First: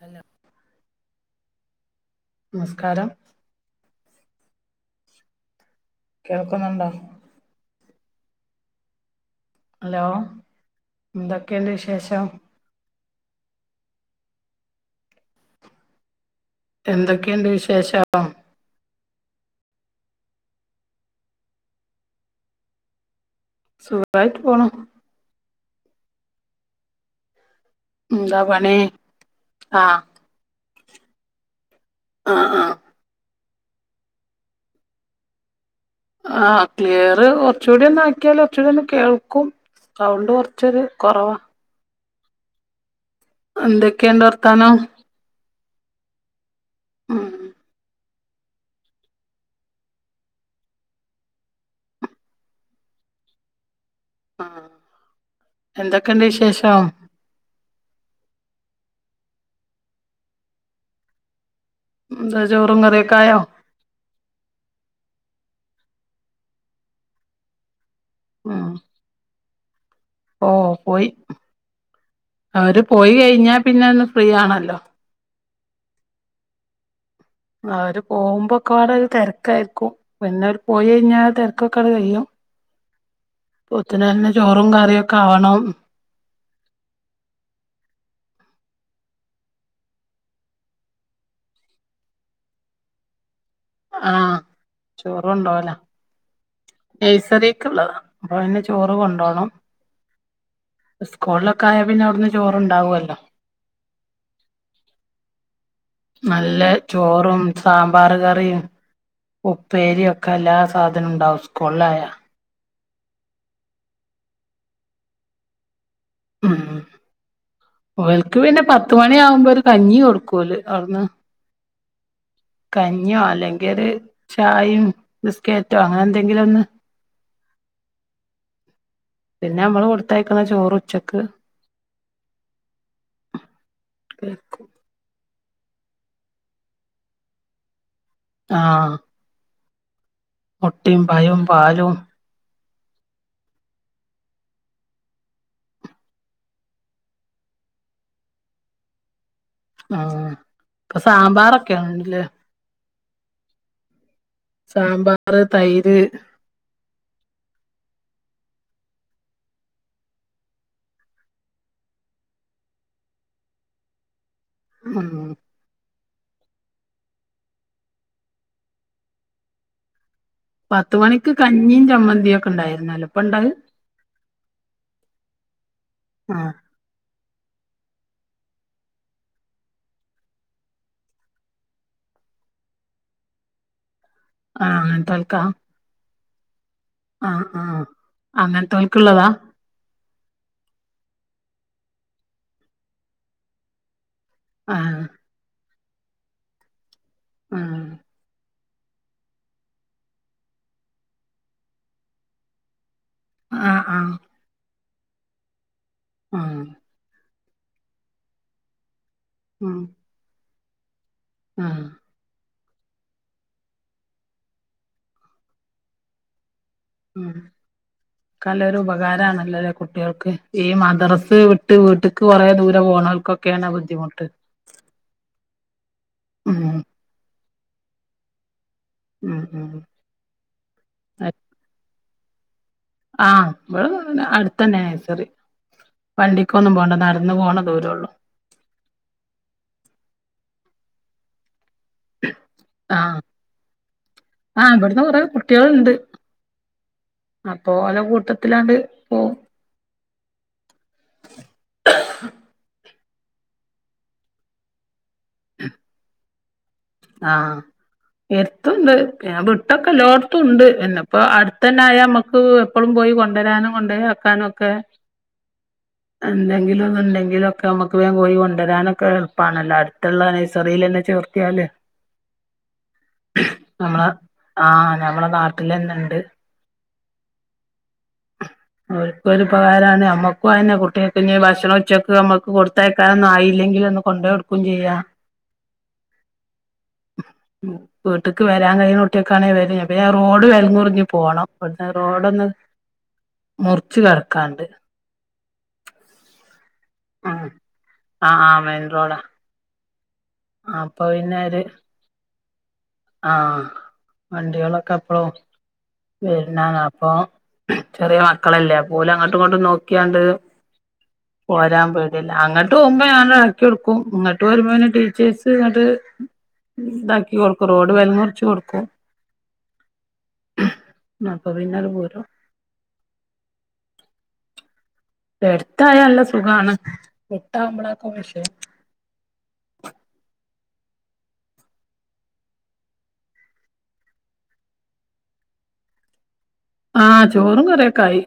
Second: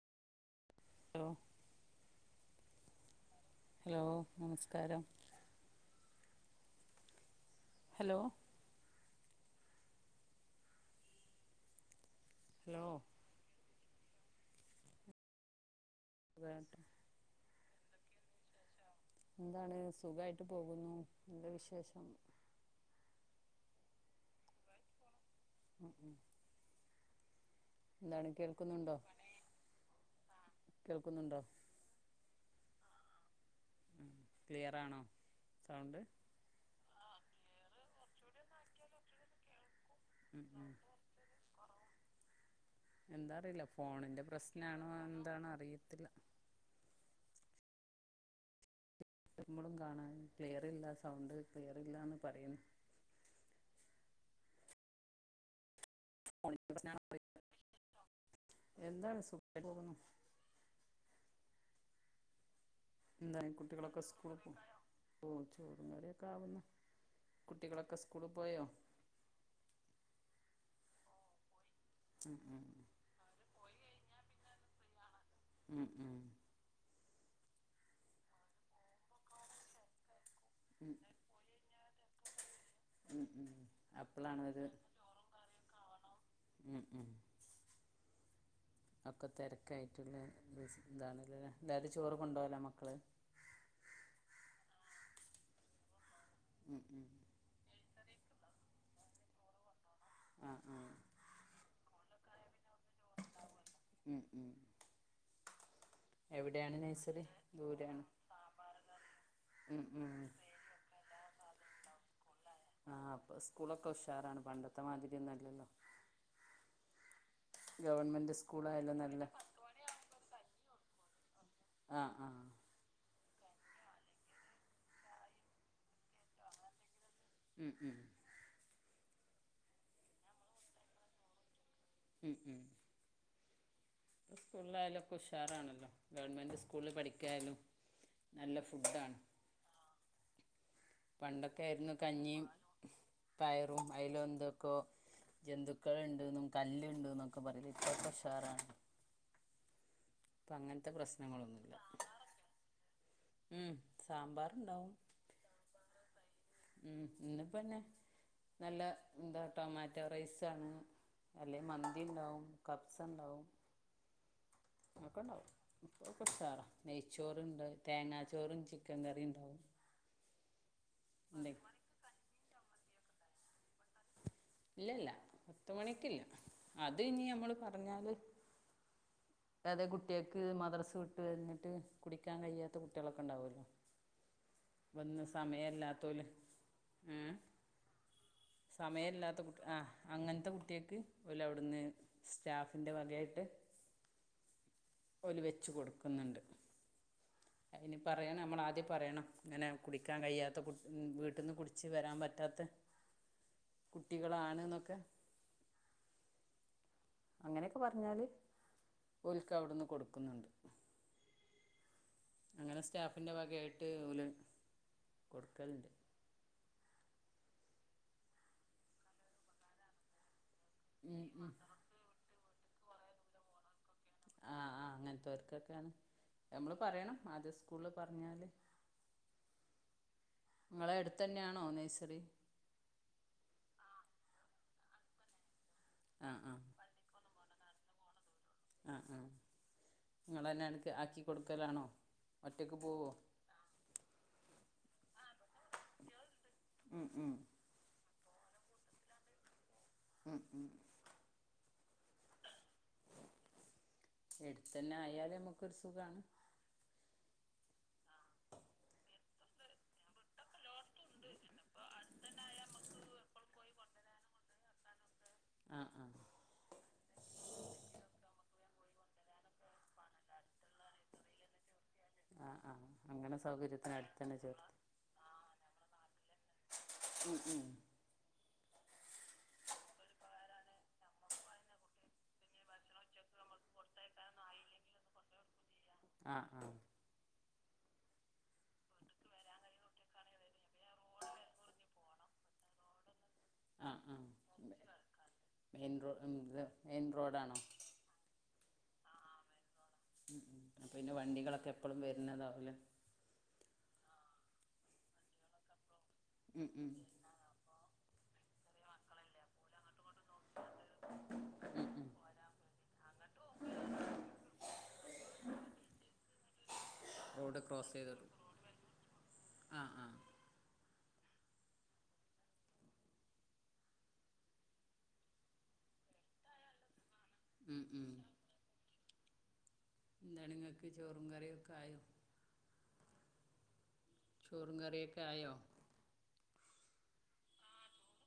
Hello hello നമസ്കാരം hello നമസ്കാരം കേൾക്കുന്നുണ്ടോ ഹലോ ഹലോ എന്തൊക്കെയുണ്ട് വിശേഷം ഹലോ [unintelligible] എന്തൊക്കെയുണ്ട് വിശേഷം എന്താണ് സുഖായിട്ട് പോകുന്നു എന്ത വിശേഷം സുഖായിട്ട് പോണു ഉം ഉം എന്താണ് എന്താ പണി കേൾക്കുന്നുണ്ടോ ആഹ് കേൾക്കുന്നുണ്ടോ ആഹ് ആഹ് ക്ലിയറാണോ സൗണ്ട് ആഹ് ക്ലിയറ് കുറച്ച്കൂടി ഒന്നാക്കിയാൽ കുറച്ചും കൂടി ഒന്ന് കേൾക്കും സൗണ്ട് ഉം കുറച്ച് ഒരു കുറവാ എന്താ അറിയില്ല ഫോണിന്റെ എന്തൊക്കെയുണ്ട് വർത്താനം പ്രശ്നണോ എന്താണോ അറിയത്തില്ല ആഹ് നമ്മളും കാണാൻ ക്ലിയർ ഇല്ല സൗണ്ട് ക്ലിയർല്ലാന്ന് പറയുന്നു ആഹ് എന്തൊക്കെയുണ്ട് വിശേഷം [unintelligible] എന്താണ് സുഖായിട്ട് പോകുന്നു എന്താ ചോറും കറിയക് എന്തായി കുട്ടികളൊക്കെ സ്കൂളി പോയോ ചോറും കറി ഒക്കെ ആവുന്നു കുട്ടികളൊക്കെ സ്കൂളിൽ പോയോ ഓഹ് പോയി ഉം ഉം അവര് പോയി കഴിഞ്ഞാ പിന്നെ ഒന്ന് ഫ്രീ ആണല്ലോ ഉം ഉം അവര് പോകുമ്പോക്കെ ഇവിടെ ഒരു തിരക്കായിരിക്കും പിന്നെ അവര് പോയി ഉം കഴിഞ്ഞാ തിരക് ക്കൊക്കെ കഴിയും ഉം ഉം അപ്പോത്തേന് തന്നെ അപ്പളാണ് ഇത് ചോറും കറിയൊക്കെ ആവണം ഉം ഉം ഒക്കെ തിരക്കായിട്ടുള്ള ഇതാണല്ലെ എല്ലാരും ചോറ് കൊണ്ടോയല്ലോ മക്കള് ആഹ് ചോറ്കൊണ്ടോകല ഉം ഉം നഴ്സറീക്ക്‌ ഉള്ളതാ അപ്പ അതിന് ചോറ് കൊണ്ടോണം ആഹ് ആഹ് സ്കൂളിലക്കെ ആയാൽ പിന്നെ അവിടുന്ന് ചോറുണ്ടാവകുവല്ലോ. ഉം ഉം നല്ല എവിടെയാണ് നഴ്സറി ചോറും ദൂരെയാണ് സാമ്പാറു കറിം ഉം ഉപ്പേരി ഉം ഒക്കെ എല്ലാ സാധനവും ഉണ്ടാവും ഇസ്കൂളി ആയ ആഹ് അപ്പൊ സ്കൂളൊക്കെ ഉഷാറാണ് പണ്ടത്തെ മാതിരിയൊന്നുവല്ലല്ലോ ഉം ഗവൺമെൻറ് ഓല്ക്ക് പിന്നെ പത്തു സ്കൂളായാലും മണി നല്ല ആകുമ്പോ ഒരു കഞ്ഞി കൊടുക്കൂല് അവിടന്ന്. ആഹ് ആഹ് കഞ്ഞിയോ അല്ലെങ്കിൽ ഒരു ചായും ബിസ്കറ്റോ അങ്ങനെ എന്തെങ്കിലും ഒന്ന് മം മം പിന്നെ നമ്മള് കൊടുത്തയക്കുന്ന ചോറ് ഉച്ചക്ക് മം മം ഇപ്പൊ കഴിക്കും സ്കൂളിലായാലുക്കെ ഉഷാറാണല്ലോ ഗവണ്മെന്റ് സ്കൂളിൽ പഠിക്കായലും. നല്ല ആഹ് ഫുഡാണ്. മുട്ടയും പഴവും പണ്ടൊക്കെ പാലും ആയിരുന്നു കഞ്ഞിയും പയറും അയില് എന്തൊക്കോ ജന്തുക്കളുണ്ടെന്നും കല്ലണ്ടന്നൊക്കെ പറയല് ഇപ്പൊക്കെ ഉഷാറാണ്. ആഹ് അങ്ങനത്തെ ഇപ്പൊ പ്രശ്നങ്ങളൊന്നുമില്ല സാമ്പാറൊക്കെയ ആണല്ലേ. മം സാമ്പാർ സാമ്പാർ തൈര് ഉം ഇന്നിപ്പോന്ന നല്ല എന്താ ടൊമാറ്റോ റൈസാണ്. അല്ലെ മന്തി ഇണ്ടാവും കബ്സ ഇണ്ടാവും ഉം അതോക്കെണ്ടാവും. ഇപ്പൊക്കെ ഉഷാറാ. നെയ്ച്ചോറണ്ട് തേങ്ങാച്ചോറും ചിക്കൻ കറി ഇണ്ടാവും. പത്ത് മണിക്ക് കഞ്ഞി ചമ്മന്തി ചമ്മന്തി ഇണ്ടായിരുന്നല്ലോ ഇപ്പ ഇണ്ടാല് ഇല്ലലല്ല പത്ത് മണിക്കില്ല. ആഹ് അത് ഇനി നമ്മൾ പറഞ്ഞാല് അതെ കുട്ടികൾക്ക് മദ്രസ് വിട്ടഴിഞ്ഞിട്ട് കുടിക്കാൻ കഴിയാത്ത കുട്ടിളൊക്കെ ഇണ്ടാവുല്ലോ ആഹ് വന്ന് അങ്ങനത്തോൽക്കാ സമയല്ലാത്തോല് ആഹ് ആഹ്. അങ്ങനതോല്ക്കുള്ളതാ? ആഹ് അങ്ങനത്തെ കുട്ടിയക്ക് ഓല് അവിടുന്ന് സ്റ്റാഫിൻ്റെ വകയായിട്ട് ആഹ് ഓല് വെച്ച് കൊടുക്കുന്നുണ്ട്. ആഹ് അയിനി പറയാൻ നമ്മള് ആദ്യം പറയണം. ഇങ്ങനെ കുടിക്കാൻ കഴിയാത്ത കു വീട്ടിൽന്ന് കുടിച്ച് വരാൻ പറ്റാത്ത ആഹ് ആഹ് കുട്ടികളാണ് ന്നൊക്കെ ആഹ് അങ്ങനെയൊക്കെ പറഞ്ഞാല് ഓല്ക്ക് ഉം അവിടുന്ന് കൊടുക്കുന്നുണ്ട് ആഹ് അങ്ങനെ സ്റ്റാഫിൻ്റെ വകയായിട്ട് ഓല് കൊടുക്കലൊണ്ട്. ഉം ഇക്കാലൊരു ഉപകാരമാണല്ലോല്ലേ കുട്ടികൾക്ക്. ഈ ഉം മദ്രാസ് ഉം വിട്ട് വീട്ടക്ക് കുറേ ദൂരെ പോണോൽക്കൊക്കെയാണ് ബുദ്ധിമുട്ട് ആഹ് ആഹ് അങ്ങനതൊർകന്നേ അതൊക്കെയണ് ഉം നമ്മള് പറയണം ആദ്യ സ്കൂൾ പറഞ്ഞാല് ഉം ഉം ഇങ്ങളെ എടുത്തന്നെയാണോ നഴ്സറി ആഹ് [unintelligible] അടുത്തന്നെ നഴ്സറി ആഹ് ആഹ് വണ്ടിക്കൊന്നും പോണ്ട ന എന്നുപോണ ദൂരം ഒള്ളൂ. ആഹ് ആഹ് നിങ്ങളന്നെ എനക്ക് ആക്കികൊടുക്കലാണോ. ഒറ്റക്ക് പോവോ ആഹ് ആഹ് ഇബ്ട്ന്ന് കൊറേ കുട്ട്യേൾണ്ട്. ഉം ഉം അഹ് പ്പോ ഓല കൂട്ടത്തിലാണ്ട് പോവും. ഉം ഉം. എടുത്തന്നായ് യാൽ നമ്മക്കൊരു സുഖാണ്. ആഹ്. എര്ത്തൂണ്ട് പിന്നെ വിട്ടൊക്കെ എല്ലോട്ത്തുണ്ട്. പിന്നെ ഇപ്പൊ അടുത്തന്നായാ നമ്മക്ക് എപ്പളും പോയി കൊണ്ടരാനും കൊണ്ടോയാക്കാനൊക്കെ ആഹ് ആഹ്. എന്തെങ്കിലു ഒന്ന് ഇണ്ടെങ്കിലൊ ക്കെ നമ്മക്ക് വേം പോയി കൊണ്ടരാനൊക്കെ എളുപ്പാണല്ലോ അട്ത്ത്ള്ള നഴ്സറീലെന്നെ ചേർത്ത്യാല്. ആഹ് ആഹ്. അങ്ങനെ സൗകര്യത്തിന് നമ്മളെ അടുത്തന്നെ ചേർത്തി. ആഹ് നമ്മളെ നാട്ടിലന്നെണ്ട് ഉം ഉം അവര്ക്കൊരുപകാരാണ്. നമ്മക്കു അതന്നെ കുട്ട്യേക്കിഞ്ഞ് ഭക്ഷണം ഉച്ചക്ക് നമ്മക്ക് കൊട് ത്തയക്കാനൊന്നും ആയില്ലെങ്കിലൊന്ന് കൊണ്ടോയോട്ക്കും ചെയ്യാ. ആഹ് ആഹ്. ഉം. വീട്ട്ക്ക് വരാൻ കയ്യ്ണ കുട്ട്യേക്കാണെ വരേ. പിന്നെ റോഡ് വെലങ്ങുർഞ്ഞ് പോണം. ഇവട്ന്ന് റോഡൊന്ന് മുറിച്ച് ആഹ് ആഹ് കെടക്കാണ്ട് മെയിൻറോ മ്മ് [unintelligible] ഉം ആഹ് ആഹ് മെയിൻറോഡാ. ഉം ഉം. അപ്പൊപിന്നെ വണ്ടികളൊക്കെ എപ്പളും വര്നതാവൂല്ലെ. ആഹ് വണ്ടികളൊക്കെ എപ്പളും ഉം വര്നാണ്. ഉം അപ്പം ചെറിയ മക്കളല്ലേ അപ്പോ ഓലങ്ങട്ടും ഇങ്ങട്ടും നോക്കിയാണ്ട് പോരാൻ ഉം ഉം പേട്യല്ലെ. അങ്ങട്ടോവുമ്പം ഞാനടാ ക്ക്യൊടുക്കും. ഇങ്ങട്ട് വരുമ്പോ പിന്നെ ട്ടീച്ചേഴ്സ് ഇങ്ങട്ട് ഇതാക്കി കൊട്ക്കും റോഡ് ക്രോസ് വെല്ങ്ങ് ചെയ്തോളും മുർച്ച് കൊട്ക്കും. ആ ആ അപ്പ പിന്നത് പോരും. എട്ത്തായ നല്ല സുഖാണ്. ഉം വിട്ടാവുമ്പളാ ഉം ഒക്ക വിഷയം. എന്താണ് ങ്ങക്ക് ചോറും കറിയൊക്കായോ? ചോറും കറിയൊക്കെ ആയോ? ആഹ് ചോറും കറിയൊക്കായി.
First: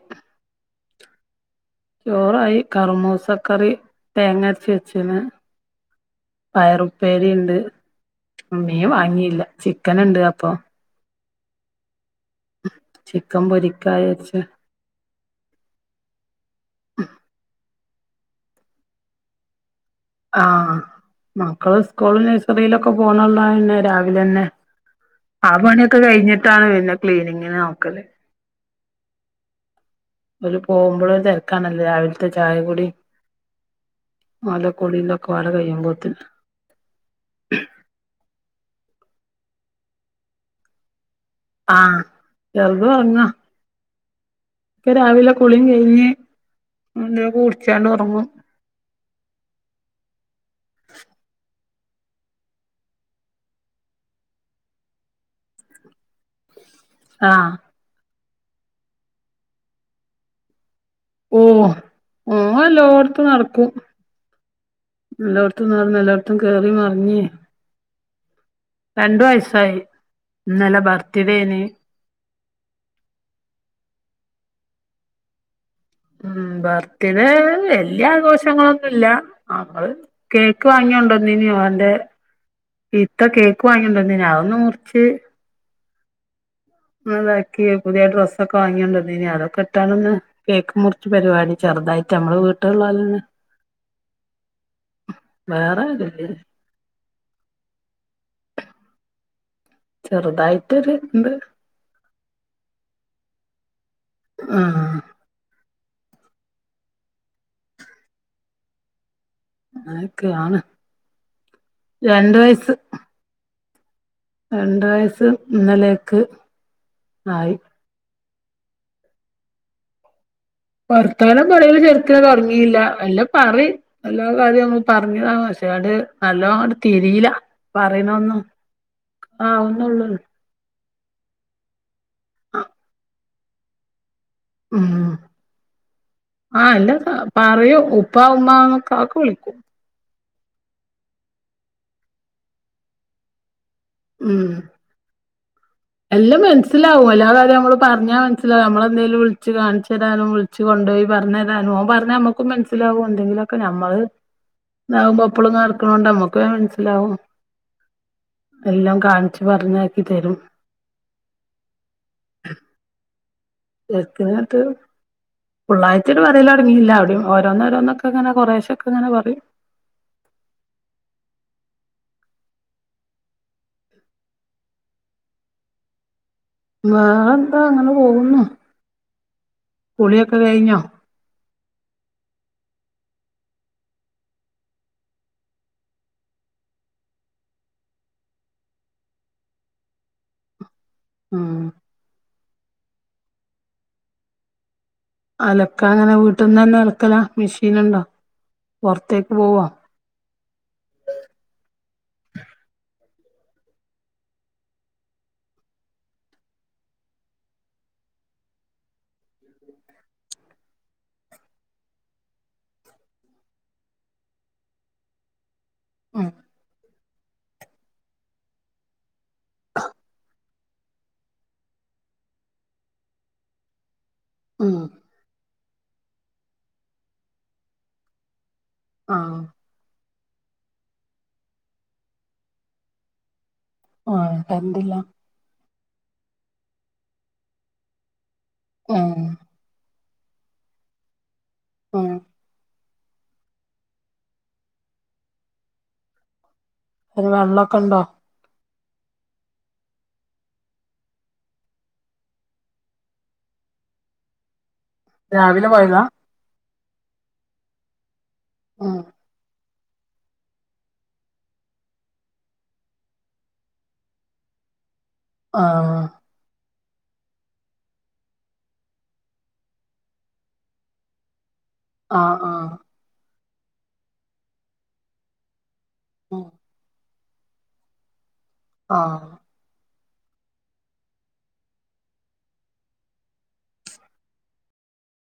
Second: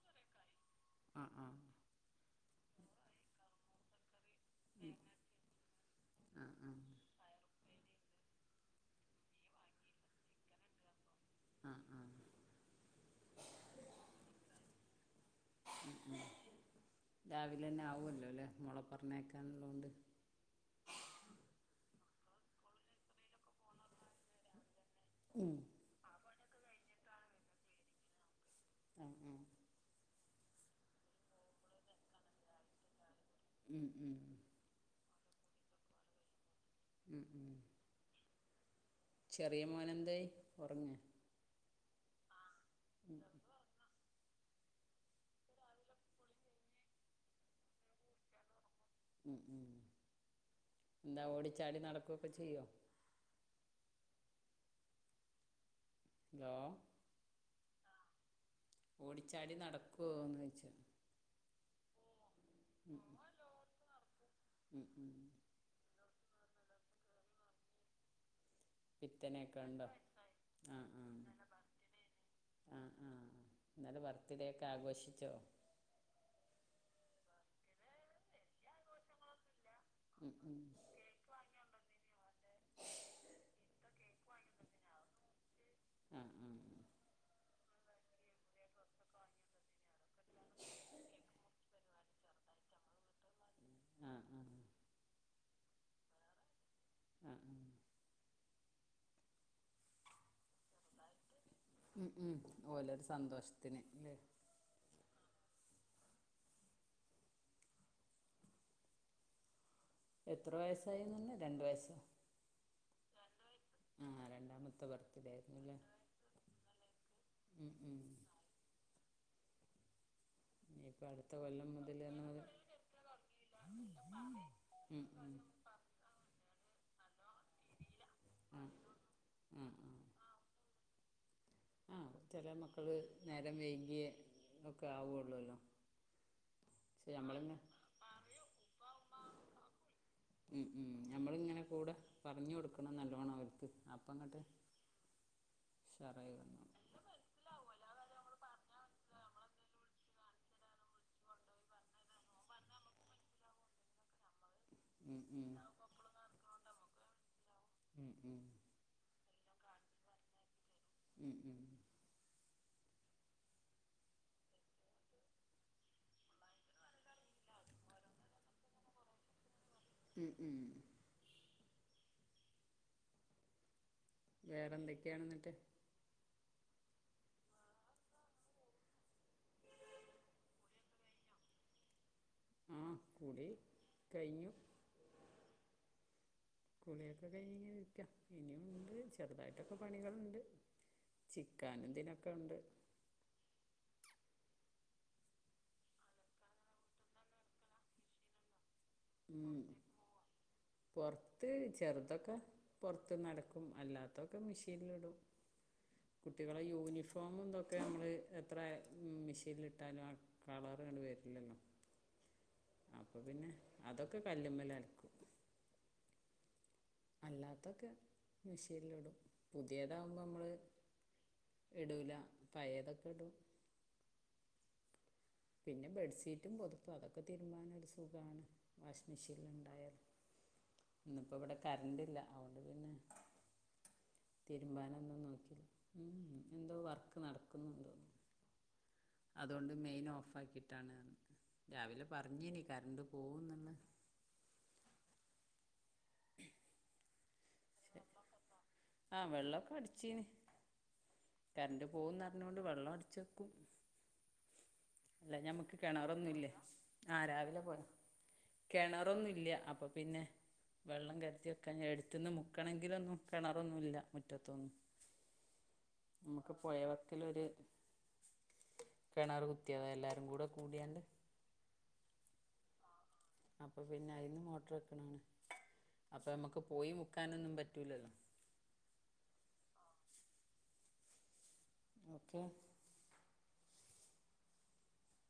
ആഹ് ആഹ്. ചോറായി കറുമൂസക്കറി തേങ്ങര് ച്ച് വെച്ച്ണ് ആ പയറും. ഉപ്പേരിണ്ട്, മീൻ വാങ്ങീല്ല. ചിക്കന്ണ്ട്. അപ്പൊ, ആഹ് ആഹ്. ചിക്കൻ പൊരിക്കാ വിയാര്ച്ച്. ഉം ഉം. രാവിലെന്നെ ആവോല്ലോ ല്ലേ മോളെ പറഞ്ഞയ്ക്കാൻ ഇള്ളോണ്ട്. ആഹ്. മക്കള് സ്കൂൾലും നഴ്സറീലൊക്കെ പോണത്ണ്ടായാ പിന്നെ രാവിലെന്നെ, ആ ഉം പണ്യൊക്കെ കഴിഞ്ഞിട്ടാണ് പിന്നെ ക്ലീനിങ്ങിന് നോക്കല്. ആഹ് ആഹ്. ഓല് പോവുമ്പളും തെര്ക്കാണല്ലോ രാവിൽത്തെ ചായ കുടി. ഉം ഉം ഓലെ കുളിം ഇല്ലൊക്കെ പാടെ കയ്യുമ്പോത്തിന്. ഉം ഉം. ചെറിയ മോനെന്തായി ഒറങ്ങേ? ആഹ് ചെർത് ഒർങ്ങാ. പ്പൊ രാവിലെ കുളിംകയ്ഞ്ഞ് എന്തെലൊക്കെ കുട്ച്ചാണ്ട് ഒറങ്ങും. ഉം ഉം എന്താ ഓടിച്ചാടി നടക്കൊക്കെ ചെയ്യോ. ലോ. ആഹ്. ഓടിച്ചാടി നടക്കോന്നോയ്ച്ച. ഓഹ് ഓൻ ഉം എല്ലോട്ത്തു നടക്കും ഉം ഉം എല്ലോട് ത്തും നട്ന്ന് എല്ലോട്ത്തും കേറി മർഞ്ഞ് വയസ്സായി പിത്തനെക്കണ്ടോ ഇന്നലെ ആഹ് ആഹ്. ബർത്ത്ഡേനി ആഹ് ആഹ് ഇന്നലെ ബർത്ത്ഡേയൊക്കെ ആഘോഷിച്ചോ. ഉം ബർത്ത്ഡേ വല്ല്യാഘോഷ ഷങ്ങളൊന്നുല്ല ആഹ് ങ്ങള് ഉം ഉം കേക്ക് വാങ്ങിയോണ്ടന്നീനി ഓന്റെ ഇത്ത കേക്ക് വാങ്ങിയൊണ്ടന്നീന് അതൊന്ന് മുർച്ച് ആഹ് ആഹ്. ഒന്ന്താക്കി പുതിയ ഡ്രസ്സൊക്കെ വാങ്ങിയൊണ്ടന്നീനി അതൊക്കെ ഇട്ടാണ്ട്ന്ന്. കേക്ക് മുർച്ച് പരിപാടി ചെറ്തായിട്ട് ഞ്ഞമ്മള വീട്ടല്ള്ളോലന്നെ. ആഹ് ആഹ്. വേറേ [unintelligible] ആഹ് ആഹ് ചെറുതായിട്ടൊര്. ഉം ഉം ഓലൊരു സന്തോഷത്തിന് ലേ. ആഹ്. എത്ര അങ്ങനൊക്കെയാണ് വയസ്സായിന്ന് പറഞ്ഞെ രണ്ട് വയസ്സോ രണ്ട് വയസ്സ്. ആഹ് രണ്ട് രണ്ടാമത്തെ വയസ്സ് ബർത്ത്ഡേയിരുന്നൂലേ ഇന്നലേക്ക് ആയി ഉം ഉം. ഇനിയിപ്പോൾ അടുത്ത വർത്താനം കൊല്ലം പറയല് മുതൽ ശെരിക്ക്ന് പറഞ്ഞാൽ തൊടങ്ങീല്ല മെല്ലെ പറയും എല്ലാ കാര്യം നമ്മള് ഉം പറഞ്ഞതാ ഉം മാഷ [unintelligible] നല്ലോ അങ്ങട് തിരില പറയുന്നതൊന്നും ആ ആഹ് ആ ആ ഒന്നൊള്ളൂ. ആഹ് ചെല മക്കള് നേരം വൈകിയേ ഇതൊക്കെ ഉം ആവുള്ളൊല്ലോ. ആഹ് എല്ലാ പാ പറയൂ ഉപ്പാ ഉമ്മാന്നൊക്കെ അതൊക്കെ വിളിക്കു. ഉം ഉം ഞമ്മളിങ്ങനെ കൂടെ പറഞ്ഞ് കൊടുക്കണം നല്ലോണം അവർക്ക് അപ് പ്പങ്ങട്ട്. എല്ലം മൻസ്സിൽ. ലാവും എല്ലാ കാര്യം ഞമ്മള് പറഞ്ഞാ മനസിലാക നമ്മളെന്തെങ്കിലും വിൾച്ച് കാണിച്ചരാനും വിളിച്ച് കൊണ്ടോയി പറഞ്ഞര് രാനും ഓൻ പറഞ്ഞാ അമ്മക്കും മനസ്സിലാവും എന്തെങ്കിലൊക്കെ ഞമ്മള്. ഉം ഇതാവുമ്പൊ ഉം എപ്പളും നട്ക്കണോണ്ട് നമ്മക്ക് വേം മനസ്സിലാവും. ഉം ഉം. എല്ലാം കാണിച്ച് പറഞ്ഞാക്കി തരും. ഉം ഉം. [inaudible] ശെര്ക്ക്ന്ങട്ട് ഫുള്ളായിട്ടൊരു പറയല്തൊട്ങ്ങില്ല ഒരു. ഓരോന്നോരോന്നൊക്കങ്ങനെ കൊറേശെക്കങ്ങനെ പറയും. ഉം ഉം. വേറെന്തൊക്കെയാണ്ന്നട്ട്. വേറെന്താ അങ്ങനെ പോകുന്നു കുളിയൊക്കെ കഴിഞ്ഞോ. ആഹ് കുളി കയ്ഞ്ഞു. കുളിയൊക്കെ കഴിഞ്ഞിങ്ങനെ ഇരിക്ക ഇനിയും ഉണ്ട് ചെറുതായിട്ടൊക്കെ പണികള്ണ്ട്. ഉം ചിക്കാനും ദിനൊക്കെ ഉണ്ട്. അലക്കാനങ്ങനെ വീട്ടിന്നന്നെ അലക്കലാ മിഷീനൊണ്ടോ പൊറത്തേക്ക് പോവോ പൊറത്ത് ചെറുതൊക്കെ പൊറത്തുന്നലക്കും അല്ലാത്തൊക്കെ മിഷീനിലിടും. കുട്ടികളെ യൂനിഫോമും ഇതൊക്കെ നമ്മള് എത്രേ മിഷീൻലിട്ടാലും ആ കളറങ്ങട് വരില്ലല്ലോ. അപ്പൊ പിന്നെ അതൊക്കെ കല്ലുമ്മേലലക്കും. അം അല്ലാത്തൊക്കെ മിഷീനിലിടും പുതിയതാവുമ്പ നമ്മള് ഇടൂല പയേതൊക്ക ഇടും. ആ പിന്നെ ബെഡ്സീറ്റും പൊതപ്പും അതൊക്കെ തിരുമ്മാനൊരു സുഖാണ്. ആഹ് വാഷിങ്ങ്മെഷീനിലൊണ്ടായാല് ഇന്നിപ്പോ ഇവിടെ കരണ്ടില്ല അവോണ്ടുപിന്നെ ആഹ് കരണ്ടില്ല തിരുമ്പാനൊന്നും നോക്കീലാ ഊം എന്തോ വർക്ക് നടക്കുന്നോണ്ട്. ഉം അതുകൊണ്ട് മെയിൻ ഓഫാക്കിട്ടാണ് രാവിലെ ഉം പറഞ്ഞീനി കറണ്ടു പോവുന്നന്ന്. അത് നമ്മക്കൊണ്ടോ ആ വെള്ളൊക്കെ അടിച്ചീന്. കറണ്ടു പോവുന്നറിഞ്ഞോണ്ട് വെള്ളം അടിച്ചെക്കും. അല്ല രാവിലെ ഞമ്മക്ക് പോയതാ കെണറൊന്നുല്ല്യേ ആ രാവിലെ പോരാ ഉം കെണറൊന്നുല്ല്യ അപ്പൊ പിന്നെ വെള്ളം കരുതി വെക്കാഞ്ഞാ എടുത്തൊന്ന് മുക്കണെങ്കിലൊന്നും കെണറൊന്നുല്ലാ മുറ്റത്തൊന്നും. ആഹ് നമ്മക്ക് പൊഴവക്കിലൊര്. കെണറു കുത്തിയതാ എല്ലാരുംകൂടെ കൂടിയാണ്ട്. ആ ആ അപ്പൊ പിന്നെ അയ്ന് മോട്ടറ് വെക്കണാണ് അപ്പൊ ഉം ഞമ്മക്ക് പോയി മു ക്കാനൊന്നും പറ്റൂല്ലല്ലോ ആഹ്. [inaudible] ഓക്കെ